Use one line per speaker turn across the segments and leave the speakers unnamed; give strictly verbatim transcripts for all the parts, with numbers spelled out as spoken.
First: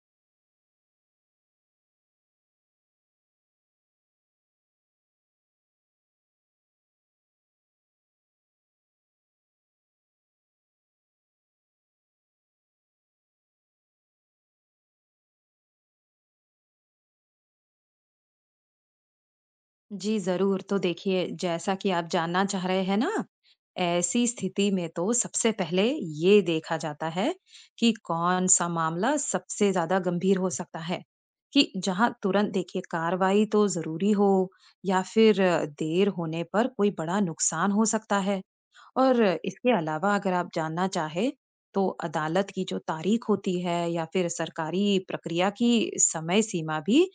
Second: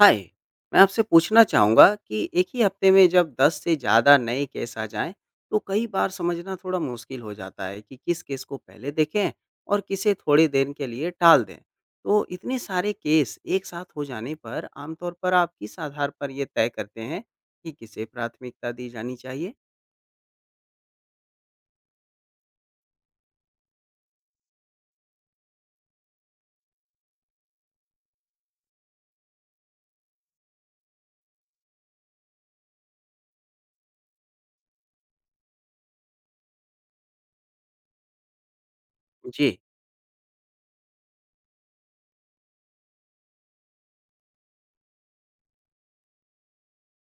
हाय। मैं आपसे पूछना चाहूँगा कि एक ही हफ्ते में जब दस से ज़्यादा नए केस आ जाएं, तो कई बार समझना थोड़ा मुश्किल हो जाता है कि किस केस को पहले देखें और किसे थोड़ी देर के लिए टाल दें। तो इतने सारे केस एक साथ हो जाने पर आमतौर पर आप किस आधार पर ये तय करते हैं कि किसे प्राथमिकता दी जानी चाहिए?
जी जरूर। तो देखिए, जैसा कि आप जानना चाह रहे हैं ना, ऐसी स्थिति में तो सबसे पहले ये देखा जाता है कि कौन सा मामला सबसे ज्यादा गंभीर हो सकता है, कि जहां तुरंत देखिए कार्रवाई तो जरूरी हो, या फिर देर होने पर कोई बड़ा नुकसान हो सकता है। और
जी।
इसके अलावा अगर आप जानना चाहे, तो अदालत की जो तारीख होती है या फिर सरकारी प्रक्रिया की समय सीमा भी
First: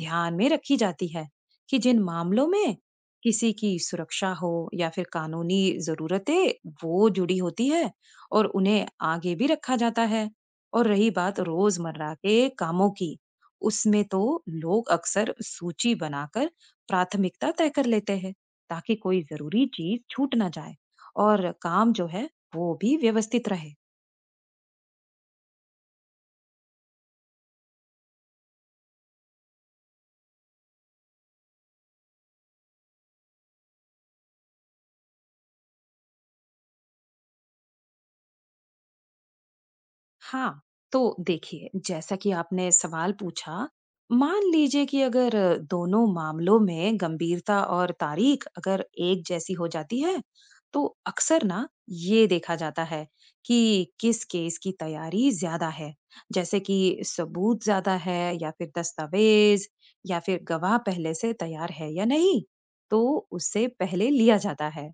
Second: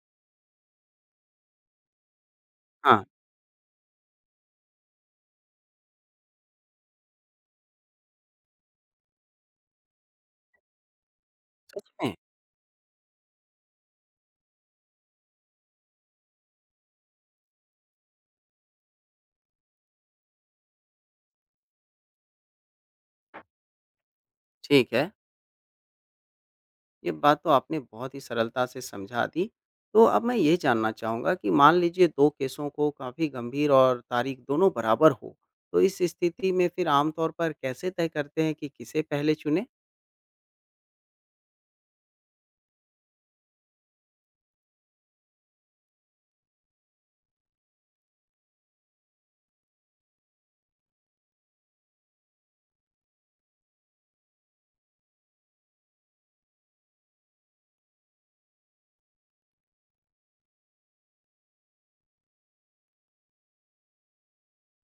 ध्यान में रखी जाती है, कि जिन मामलों में
हाँ।
किसी की सुरक्षा हो या फिर कानूनी जरूरतें वो जुड़ी होती है, और उन्हें आगे भी रखा जाता है। और रही बात
सच
रोजमर्रा
में।
के कामों की, उसमें तो लोग अक्सर सूची बनाकर प्राथमिकता तय कर लेते हैं ताकि कोई जरूरी चीज छूट ना जाए और काम जो है वो भी व्यवस्थित रहे।
ठीक है। ये बात तो आपने बहुत ही सरलता से समझा दी। तो अब मैं ये जानना चाहूँगा कि मान लीजिए 2 केसों को काफ़ी गंभीर और तारीख दोनों बराबर हो, तो इस स्थिति में फिर आम तौर पर कैसे तय करते हैं कि किसे पहले चुनें?
हाँ, तो देखिए, जैसा कि आपने सवाल पूछा, मान लीजिए कि अगर दोनों मामलों में गंभीरता और तारीख अगर एक जैसी हो जाती है, तो अक्सर ना ये देखा जाता है कि किस केस की तैयारी ज्यादा है, जैसे कि सबूत ज्यादा है या फिर दस्तावेज या फिर गवाह पहले से तैयार है या नहीं, तो उससे पहले लिया जाता है।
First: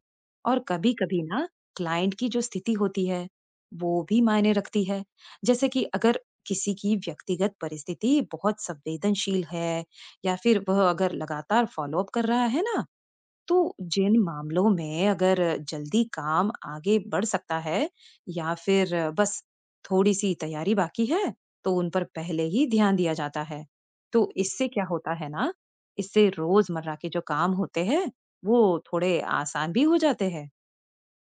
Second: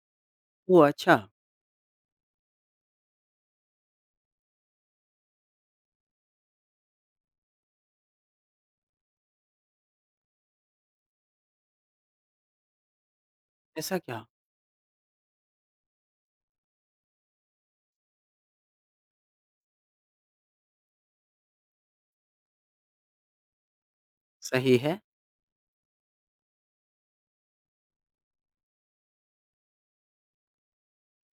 और
ओह! अच्छा।
कभी-कभी ना क्लाइंट की जो स्थिति होती है, वो भी मायने रखती है। जैसे कि अगर किसी की व्यक्तिगत परिस्थिति बहुत संवेदनशील है या फिर वह अगर लगातार फॉलोअप कर रहा है ना, तो
ऐसा
जिन
क्या?
मामलों में अगर जल्दी काम आगे बढ़ सकता है या फिर बस थोड़ी सी तैयारी बाकी है, तो उन पर पहले ही ध्यान दिया जाता है। तो इससे
सही
क्या
है।
होता है ना, इससे रोजमर्रा के जो काम होते हैं वो थोड़े आसान भी हो जाते हैं।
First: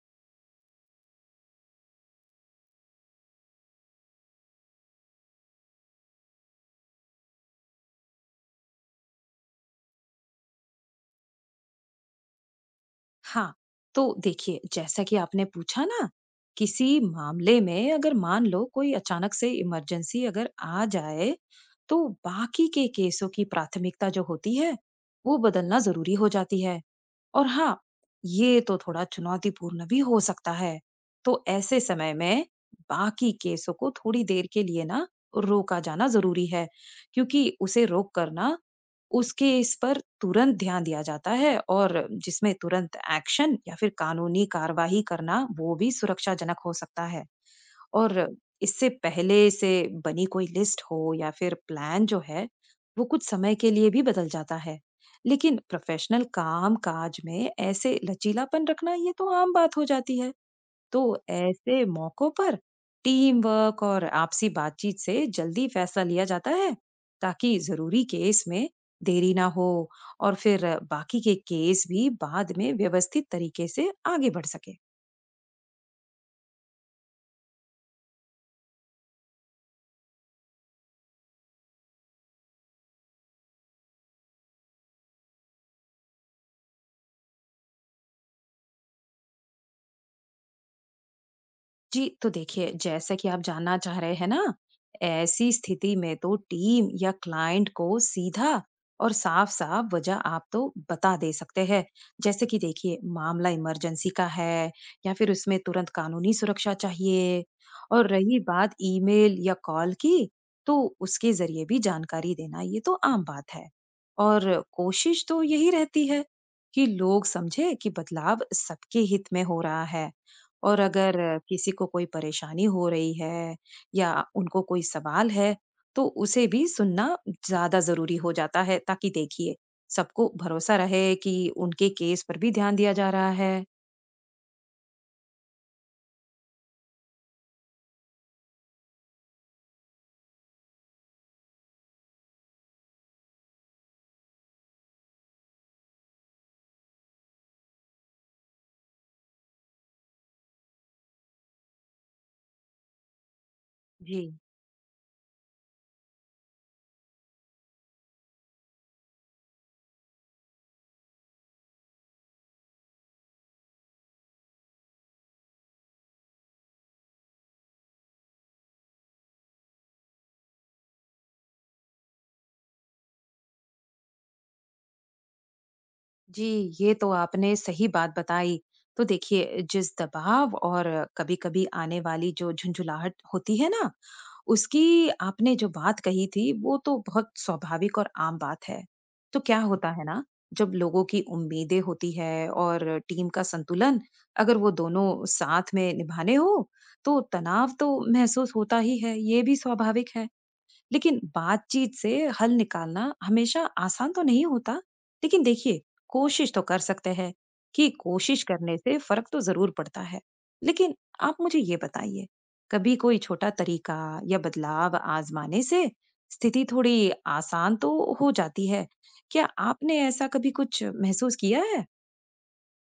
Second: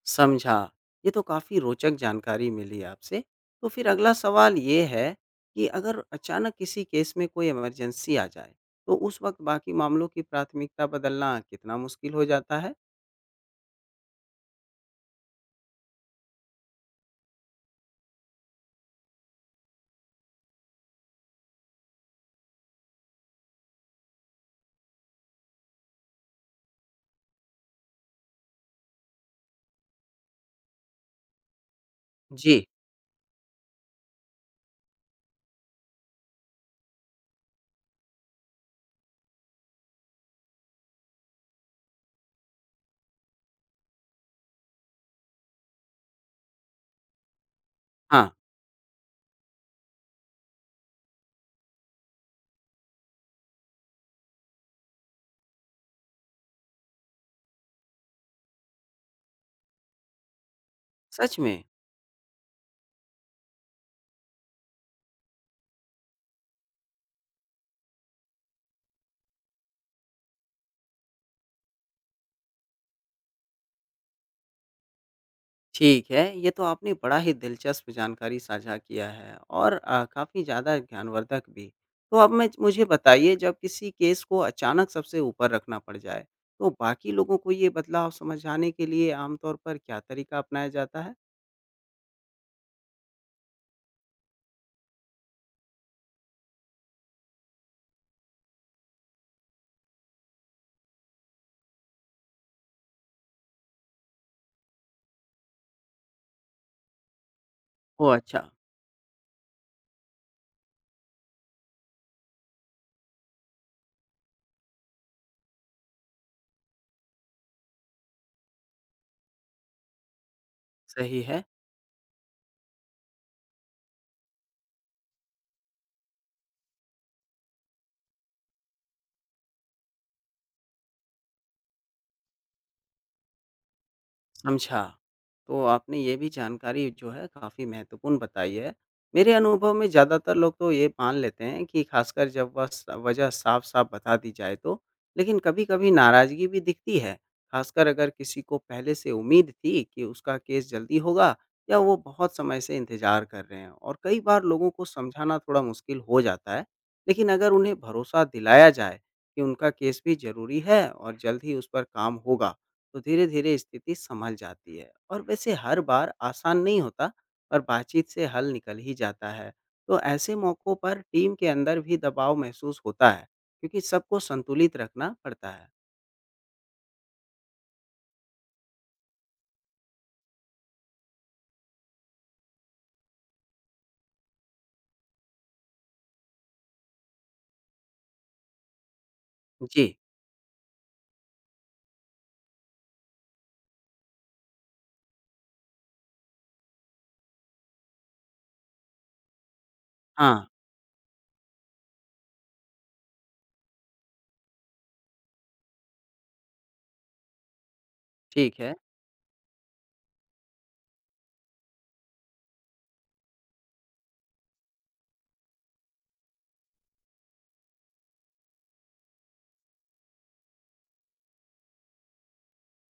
समझा। ये तो काफ़ी रोचक जानकारी मिली आपसे। तो फिर अगला सवाल ये है कि अगर अचानक किसी केस में कोई इमरजेंसी आ जाए, तो उस वक़्त बाकी मामलों की प्राथमिकता बदलना कितना मुश्किल हो जाता है?
हाँ, तो देखिए, जैसा कि आपने पूछा ना, किसी मामले में अगर मान लो कोई अचानक से इमरजेंसी अगर आ जाए, तो बाकी के केसों की प्राथमिकता जो होती है वो बदलना जरूरी हो जाती है। और हाँ, ये तो थोड़ा चुनौतीपूर्ण भी हो सकता है। तो ऐसे समय में
जी।
बाकी केसों को थोड़ी देर के लिए ना रोका जाना ज़रूरी है, क्योंकि उसे रोक कर ना उसके इस पर तुरंत ध्यान दिया जाता है, और जिसमें तुरंत एक्शन या फिर कानूनी कार्यवाही करना वो भी सुरक्षाजनक हो सकता है। और
हाँ।
इससे पहले से बनी कोई लिस्ट हो या फिर प्लान जो है वो कुछ समय के लिए भी बदल जाता है, लेकिन प्रोफेशनल काम काज में ऐसे लचीलापन रखना ये तो आम बात हो जाती है। तो
सच में?
ऐसे मौकों पर टीम वर्क और आपसी बातचीत से जल्दी फैसला लिया जाता है ताकि जरूरी केस में देरी ना हो, और फिर बाकी के केस भी बाद में व्यवस्थित तरीके से आगे बढ़ सके।
ठीक है। ये तो आपने बड़ा ही दिलचस्प जानकारी साझा किया है और अ, काफ़ी ज़्यादा ज्ञानवर्धक भी। तो अब मैं मुझे बताइए, जब किसी केस को अचानक सबसे ऊपर रखना पड़ जाए, तो बाकी लोगों को ये बदलाव समझाने के लिए आमतौर पर क्या तरीका अपनाया जाता है?
जी, तो देखिए, जैसा कि आप जानना चाह रहे हैं ना, ऐसी स्थिति में तो टीम या क्लाइंट को सीधा और साफ-साफ वजह आप तो बता दे सकते हैं। जैसे कि देखिए, मामला इमरजेंसी का है या फिर उसमें तुरंत कानूनी सुरक्षा चाहिए। और
ओह,
रही
अच्छा।
बात ईमेल या कॉल की, तो उसके ज़रिए भी जानकारी देना ये तो आम बात है। और कोशिश तो यही रहती है कि लोग समझे कि बदलाव सबके हित में हो रहा है। और अगर
सही है।
किसी को कोई परेशानी हो रही है या उनको कोई सवाल है, तो उसे भी सुनना ज़्यादा ज़रूरी हो जाता है, ताकि देखिए सबको भरोसा रहे कि उनके केस पर भी ध्यान दिया जा रहा है।
समझा। तो आपने ये भी जानकारी जो है काफ़ी महत्वपूर्ण बताई है। मेरे अनुभव में ज़्यादातर लोग तो ये मान लेते हैं कि ख़ासकर जब वह स वजह साफ-साफ बता दी जाए तो। लेकिन कभी-कभी नाराज़गी भी दिखती है, ख़ासकर अगर किसी को पहले से उम्मीद थी कि उसका केस जल्दी होगा या वो बहुत समय से इंतज़ार कर रहे हैं, और कई
जी।
बार लोगों को समझाना थोड़ा मुश्किल हो जाता है। लेकिन अगर उन्हें भरोसा दिलाया जाए कि उनका केस भी ज़रूरी है और जल्द ही उस पर काम होगा, तो धीरे-धीरे स्थिति सँभल जाती है। और वैसे हर बार आसान नहीं होता, और बातचीत से हल निकल ही जाता है। तो ऐसे मौक़ों पर टीम के अंदर भी दबाव महसूस होता है, क्योंकि सबको संतुलित रखना पड़ता है।
जी, ये तो आपने सही बात बताई। तो देखिए, जिस दबाव और कभी-कभी आने वाली जो झुंझुलाहट होती है ना, उसकी आपने जो बात कही थी, वो तो बहुत स्वाभाविक और आम बात है। तो क्या होता
जी।
है ना, जब लोगों की उम्मीदें होती है और टीम का संतुलन, अगर वो दोनों साथ में निभाने हो, तो तनाव तो महसूस होता ही है, ये भी स्वाभाविक है।
हाँ।
लेकिन बातचीत से हल निकालना हमेशा आसान तो नहीं होता, लेकिन देखिए कोशिश तो कर सकते हैं, कि कोशिश
ठीक है।
करने से फर्क तो जरूर पड़ता है। लेकिन आप मुझे ये बताइए, कभी कोई छोटा तरीका या बदलाव आजमाने से स्थिति थोड़ी आसान तो हो जाती है, क्या आपने ऐसा कभी कुछ महसूस किया है?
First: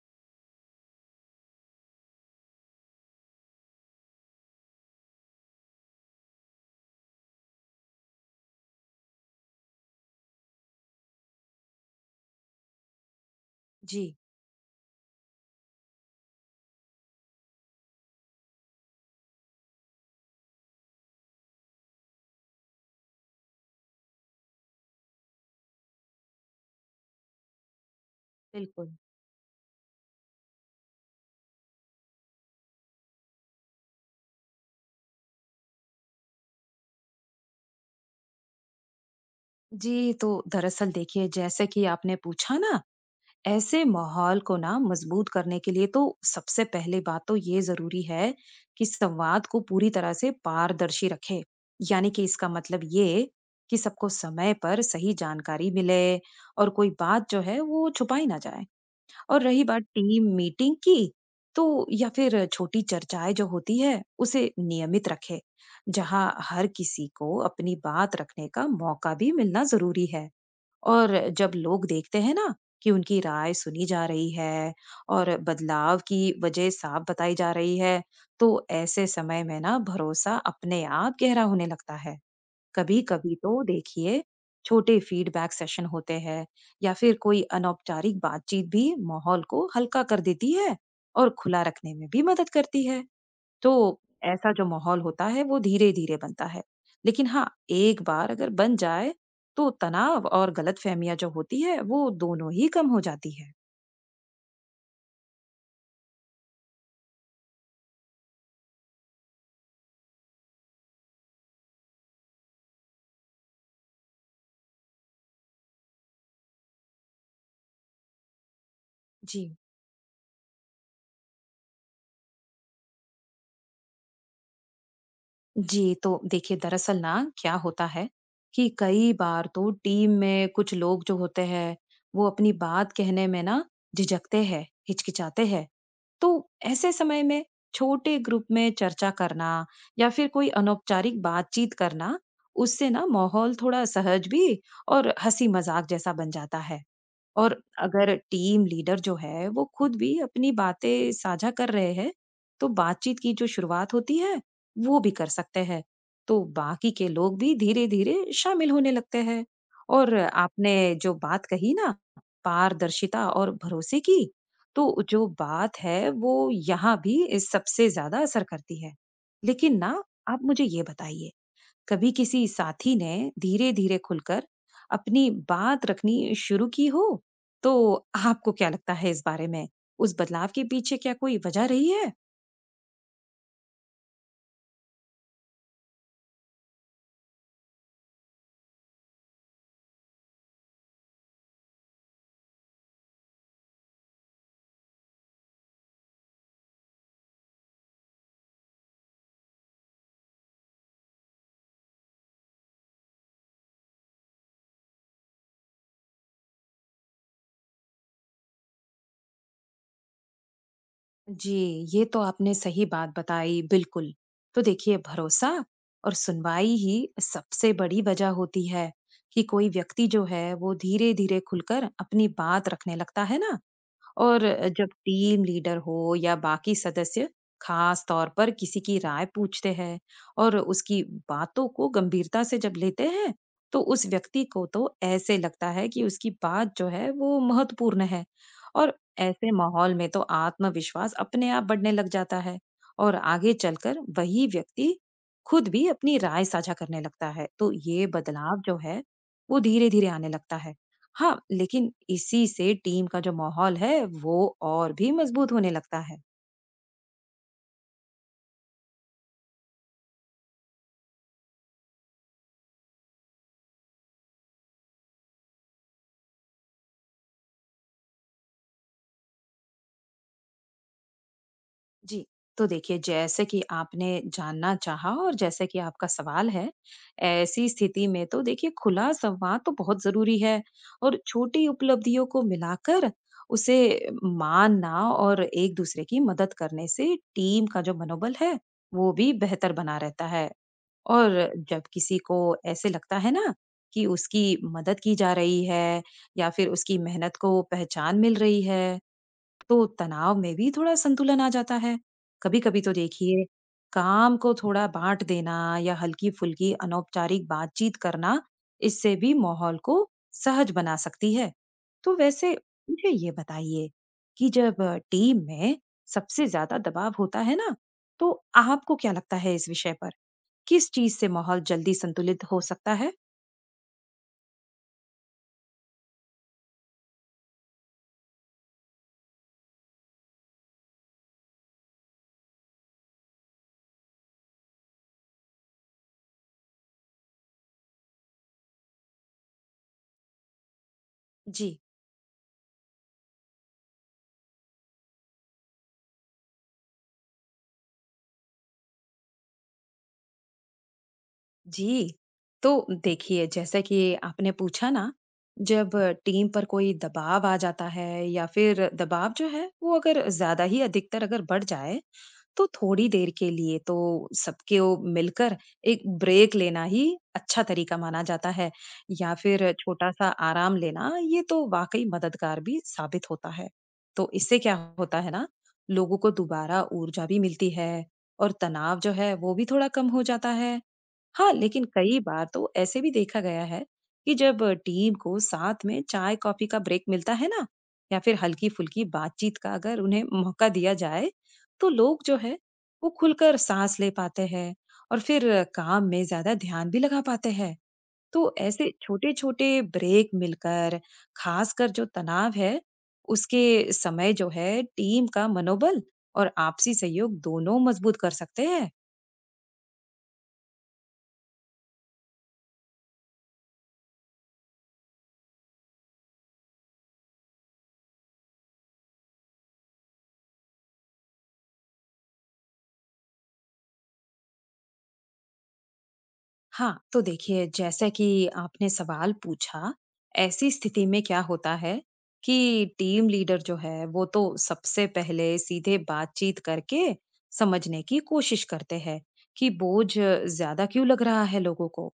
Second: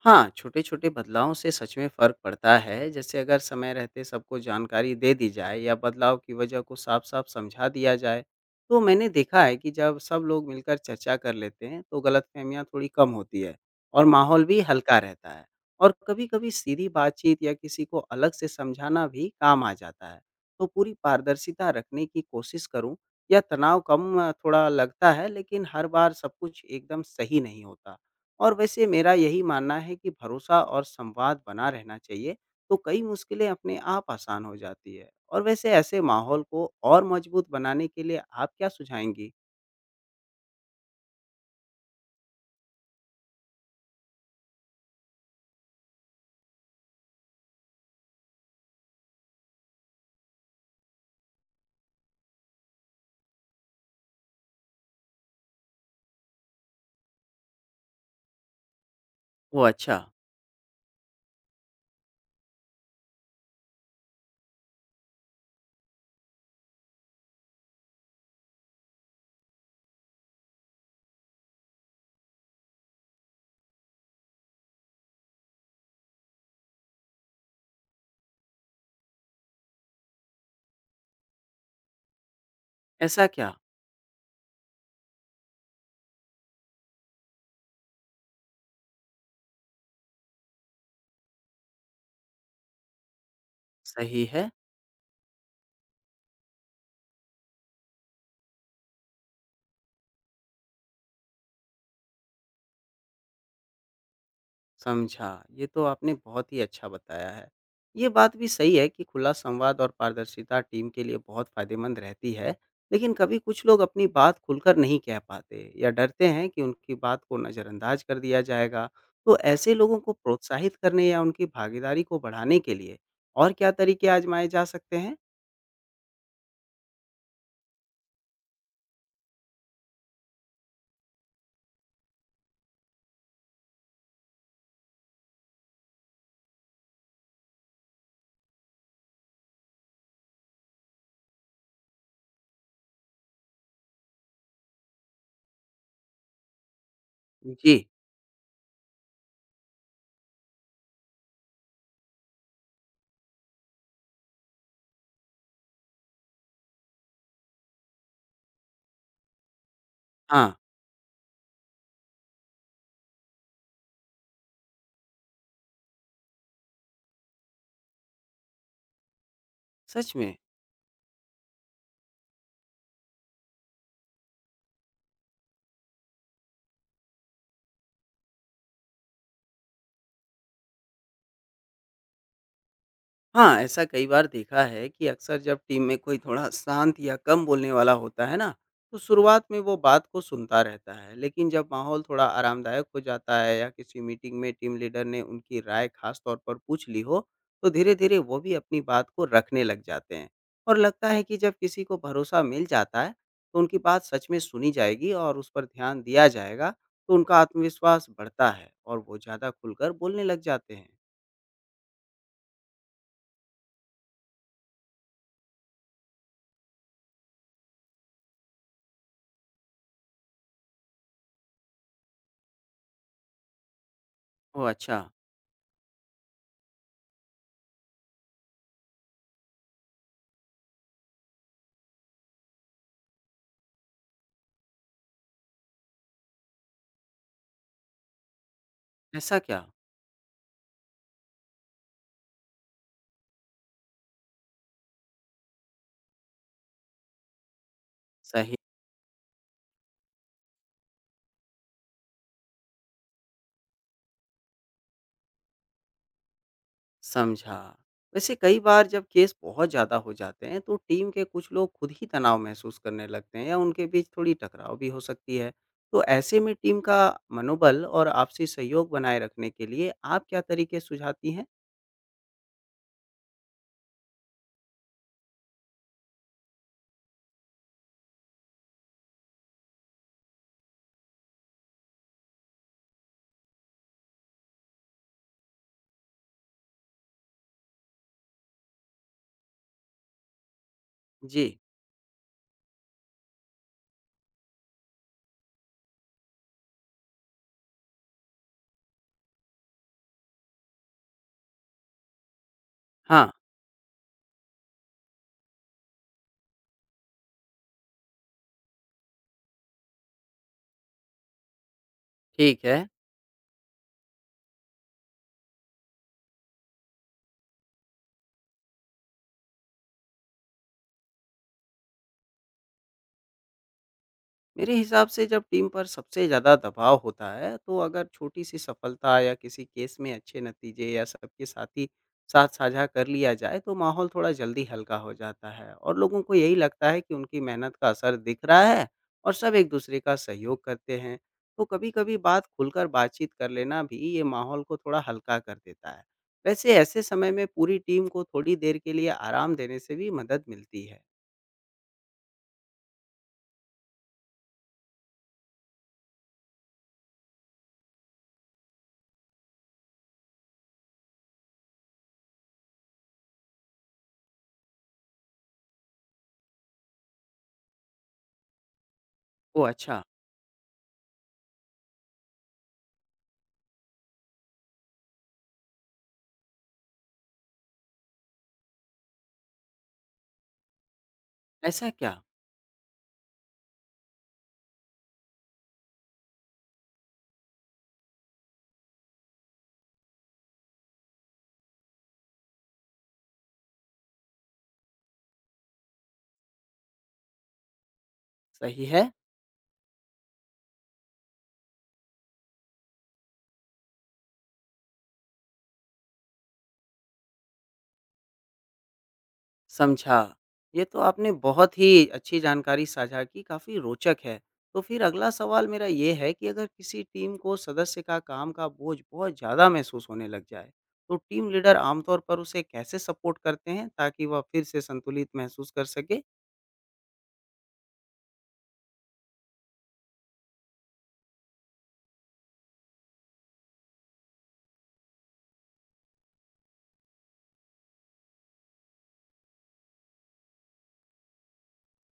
हाँ, छोटे-छोटे बदलावों से सच में फ़र्क पड़ता है। जैसे अगर समय रहते सबको जानकारी दे दी जाए या बदलाव की वजह को साफ-साफ समझा दिया जाए, तो मैंने देखा है कि जब सब लोग मिलकर चर्चा कर लेते हैं, तो गलतफ़हमियाँ थोड़ी कम होती है
जी
और माहौल भी हल्का रहता है। और कभी-कभी सीधी बातचीत या किसी को अलग से समझाना भी काम आ जाता है। तो पूरी पारदर्शिता रखने की कोशिश करूँ या तनाव कम अ, थोड़ा लगता है, लेकिन हर बार सब कुछ एकदम सही नहीं होता। और वैसे
बिल्कुल।
मेरा यही मानना है कि भरोसा और संवाद बना रहना चाहिए, तो कई मुश्किलें अपने आप आसान हो जाती है। और वैसे ऐसे माहौल को और मजबूत बनाने के लिए आप क्या सुझाएँगी?
जी, तो दरअसल देखिए, जैसे कि आपने पूछा ना, ऐसे माहौल को ना मजबूत करने के लिए तो सबसे पहले बात तो ये जरूरी है कि संवाद को पूरी तरह से पारदर्शी रखे, यानी कि इसका मतलब ये कि सबको समय पर सही जानकारी मिले और कोई बात जो है वो छुपाई ना जाए। और रही
ओह,
बात
अच्छा।
टीम मीटिंग की, तो या फिर छोटी चर्चाएं जो होती है उसे नियमित रखे, जहां हर किसी को अपनी बात रखने का मौका भी मिलना जरूरी है। और जब लोग देखते हैं ना कि उनकी राय सुनी जा रही है और बदलाव की वजह साफ बताई जा रही है, तो ऐसे समय में ना भरोसा अपने आप गहरा होने लगता है।
ऐसा
कभी-कभी
क्या?
तो देखिए, छोटे फीडबैक सेशन होते हैं या फिर कोई अनौपचारिक बातचीत भी माहौल को हल्का कर देती है और खुला रखने में भी मदद करती है। तो
सही है।
ऐसा जो माहौल होता है वो धीरे धीरे बनता है, लेकिन हाँ, एक बार अगर बन जाए, तो तनाव और गलतफहमियां जो होती है वो दोनों ही कम हो जाती है।
समझा। ये तो आपने बहुत ही अच्छा बताया है। ये बात भी सही है कि खुला संवाद और पारदर्शिता टीम के लिए बहुत फ़ायदेमंद रहती है, लेकिन कभी कुछ लोग अपनी बात खुलकर नहीं कह पाते या डरते हैं कि उनकी बात को नज़रअंदाज कर दिया जाएगा। तो
जी।
ऐसे लोगों को प्रोत्साहित करने या उनकी भागीदारी को बढ़ाने के लिए और क्या तरीके आज़माए जा सकते हैं?
जी, तो देखिए, दरअसल ना क्या होता है कि कई बार तो टीम में कुछ लोग जो होते हैं वो अपनी बात कहने में ना झिझकते हैं, हिचकिचाते हैं। तो ऐसे समय में छोटे ग्रुप में चर्चा करना या फिर कोई अनौपचारिक बातचीत करना, उससे ना माहौल थोड़ा सहज भी और हंसी मजाक जैसा बन जाता है। और
जी।
अगर टीम लीडर जो है वो खुद भी अपनी बातें साझा कर रहे हैं, तो बातचीत की जो शुरुआत होती है वो भी कर सकते हैं, तो बाकी के लोग भी धीरे धीरे शामिल होने लगते हैं। और
हाँ।
आपने जो बात कही ना, पारदर्शिता और भरोसे की, तो जो बात है वो यहाँ भी इस सबसे ज्यादा असर करती है। लेकिन ना,
सच में।
आप मुझे ये बताइए, कभी किसी साथी ने धीरे धीरे खुलकर अपनी बात रखनी शुरू की हो, तो आपको क्या लगता है इस बारे में, उस बदलाव के पीछे क्या कोई वजह रही है?
हाँ, ऐसा कई बार देखा है कि अक्सर जब टीम में कोई थोड़ा शांत या कम बोलने वाला होता है ना, तो शुरुआत में वो बात को सुनता रहता है। लेकिन जब माहौल थोड़ा आरामदायक हो जाता है या किसी मीटिंग में टीम लीडर ने उनकी राय खास तौर पर पूछ ली हो, तो धीरे-धीरे वो भी अपनी बात को रखने लग जाते हैं। और लगता है कि जब किसी को भरोसा मिल जाता है, तो उनकी बात सच में सुनी जाएगी और उस पर ध्यान दिया जाएगा, तो उनका आत्मविश्वास बढ़ता है और वो ज़्यादा खुलकर बोलने लग जाते हैं।
जी, ये तो आपने सही बात बताई, बिल्कुल। तो देखिए, भरोसा और सुनवाई ही सबसे बड़ी वजह होती है कि कोई व्यक्ति जो है वो धीरे धीरे खुलकर अपनी बात रखने लगता है ना। और
ओह,
जब
अच्छा।
टीम लीडर हो या बाकी सदस्य खास तौर पर किसी की राय पूछते हैं और उसकी बातों को गंभीरता से जब लेते हैं, तो उस व्यक्ति को तो ऐसे लगता है कि उसकी बात जो है वो महत्वपूर्ण है, और
ऐसा
ऐसे
क्या?
माहौल में तो आत्मविश्वास अपने आप बढ़ने लग जाता है। और आगे चलकर वही व्यक्ति खुद भी अपनी राय साझा करने लगता है, तो ये
सही।
बदलाव जो है वो धीरे धीरे आने लगता है। हाँ, लेकिन इसी से टीम का जो माहौल है वो और भी मजबूत होने लगता है।
समझा। वैसे कई बार जब केस बहुत ज़्यादा हो जाते हैं, तो टीम के कुछ लोग खुद ही तनाव महसूस करने लगते हैं या उनके बीच थोड़ी टकराव भी हो सकती है। तो ऐसे में टीम का मनोबल और आपसी सहयोग बनाए रखने के लिए आप क्या तरीके सुझाती हैं?
जी, तो देखिए, जैसे कि आपने जानना चाहा और जैसे कि आपका सवाल है, ऐसी स्थिति में तो देखिए खुला संवाद तो बहुत जरूरी है, और छोटी उपलब्धियों को मिलाकर उसे मानना और एक दूसरे की मदद करने से टीम का जो मनोबल है वो भी बेहतर बना रहता है।
जी।
और जब किसी को ऐसे लगता है ना कि उसकी मदद की जा रही है या फिर उसकी मेहनत को पहचान मिल रही है, तो तनाव में भी थोड़ा संतुलन आ जाता है। कभी-कभी तो
हाँ।
देखिए, काम को थोड़ा बाँट देना या हल्की-फुल्की अनौपचारिक बातचीत करना, इससे भी माहौल को सहज बना सकती है। तो वैसे
ठीक है।
मुझे ये बताइए कि जब टीम में सबसे ज़्यादा दबाव होता है ना, तो आपको क्या लगता है इस विषय पर? किस चीज से माहौल जल्दी संतुलित हो सकता है?
मेरे हिसाब से जब टीम पर सबसे ज़्यादा दबाव होता है, तो अगर छोटी-सी सफलता या किसी केस में अच्छे नतीजे या सबके साथी साथ साझा कर लिया जाए, तो माहौल थोड़ा जल्दी हल्का हो जाता है और लोगों को यही लगता है कि उनकी मेहनत का असर दिख रहा है और सब एक-दूसरे का सहयोग करते हैं। तो
जी।
कभी-कभी बात खुलकर बातचीत कर लेना भी ये माहौल को थोड़ा हल्का कर देता है। वैसे ऐसे समय में पूरी टीम को थोड़ी देर के लिए आराम देने से भी मदद मिलती है।
जी, तो देखिए, जैसा कि आपने पूछा ना, जब टीम पर कोई दबाव आ जाता है या फिर दबाव जो है वो अगर ज्यादा ही अधिकतर अगर बढ़ जाए, तो थोड़ी देर के लिए तो सबके ओ मिलकर एक ब्रेक लेना ही अच्छा तरीका माना जाता है, या
ओह,
फिर
अच्छा!
छोटा सा आराम लेना ये तो वाकई मददगार भी साबित होता है। तो इससे क्या होता है ना, लोगों को दोबारा ऊर्जा भी मिलती है और तनाव जो है वो भी थोड़ा कम हो जाता है। हाँ, लेकिन
ऐसा क्या?
कई बार तो ऐसे भी देखा गया है कि जब टीम को साथ में चाय-कॉफ़ी का ब्रेक मिलता है ना, या फिर हल्की-फुल्की बातचीत का अगर उन्हें मौका दिया जाए, तो लोग जो है वो खुलकर साँस ले पाते हैं और फिर काम में ज़्यादा ध्यान भी लगा पाते हैं। तो
सही
ऐसे
है।
छोटे-छोटे ब्रेक मिलकर, ख़ासकर जो तनाव है, उसके समय जो है टीम का मनोबल और आपसी सहयोग दोनों मज़बूत कर सकते हैं।
समझा। ये तो आपने बहुत ही अच्छी जानकारी साझा की, काफ़ी रोचक है। तो फिर अगला सवाल मेरा ये है कि अगर किसी टीम को सदस्य का काम का बोझ बहुत ज़्यादा महसूस होने लग जाए, तो टीम लीडर आमतौर पर उसे कैसे सपोर्ट करते हैं ताकि वह फिर से संतुलित महसूस कर सके?
हाँ, तो देखिए, जैसा कि आपने सवाल पूछा, ऐसी स्थिति में क्या होता है कि टीम लीडर जो है वो तो सबसे पहले सीधे बातचीत करके समझने की कोशिश करते हैं कि बोझ ज्यादा क्यों लग रहा है लोगों को।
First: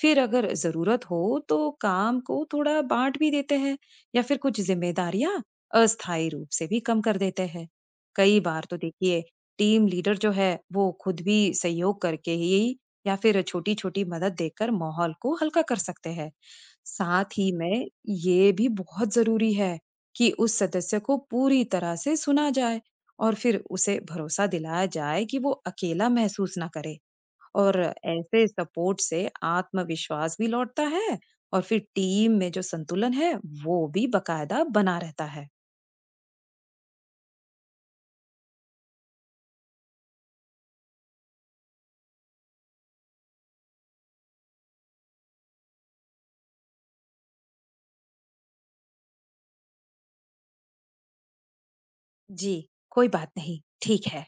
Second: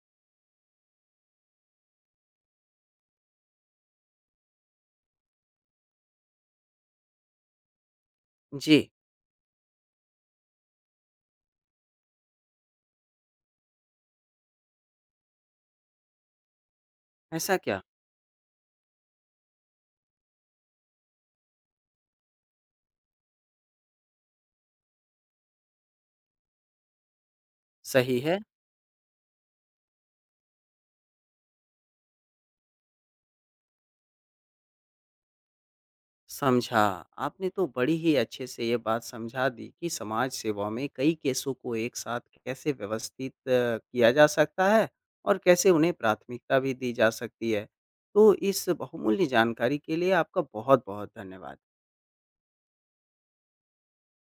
फिर अगर जरूरत हो तो काम को थोड़ा बांट भी देते हैं या फिर कुछ जिम्मेदारियां अस्थायी रूप से भी कम कर देते हैं। कई बार तो
जी।
देखिए, टीम लीडर जो है वो खुद भी सहयोग करके ही या फिर छोटी-छोटी मदद देकर माहौल को हल्का कर सकते हैं। साथ ही
ऐसा क्या?
में ये भी बहुत जरूरी है कि उस सदस्य को पूरी तरह से सुना जाए और फिर उसे भरोसा दिलाया जाए कि वो अकेला महसूस ना करे, और
सही है?
ऐसे सपोर्ट से आत्मविश्वास भी लौटता है और फिर टीम में जो संतुलन है वो भी बकायदा बना रहता है।
समझा। आपने तो बड़ी ही अच्छे से ये बात समझा दी कि समाज सेवा में कई केसों को एक साथ कैसे व्यवस्थित अ, किया जा सकता है और कैसे उन्हें प्राथमिकता भी दी जा सकती है। तो इस बहुमूल्य जानकारी के लिए आपका बहुत-बहुत धन्यवाद।
जी, कोई बात नहीं, ठीक है।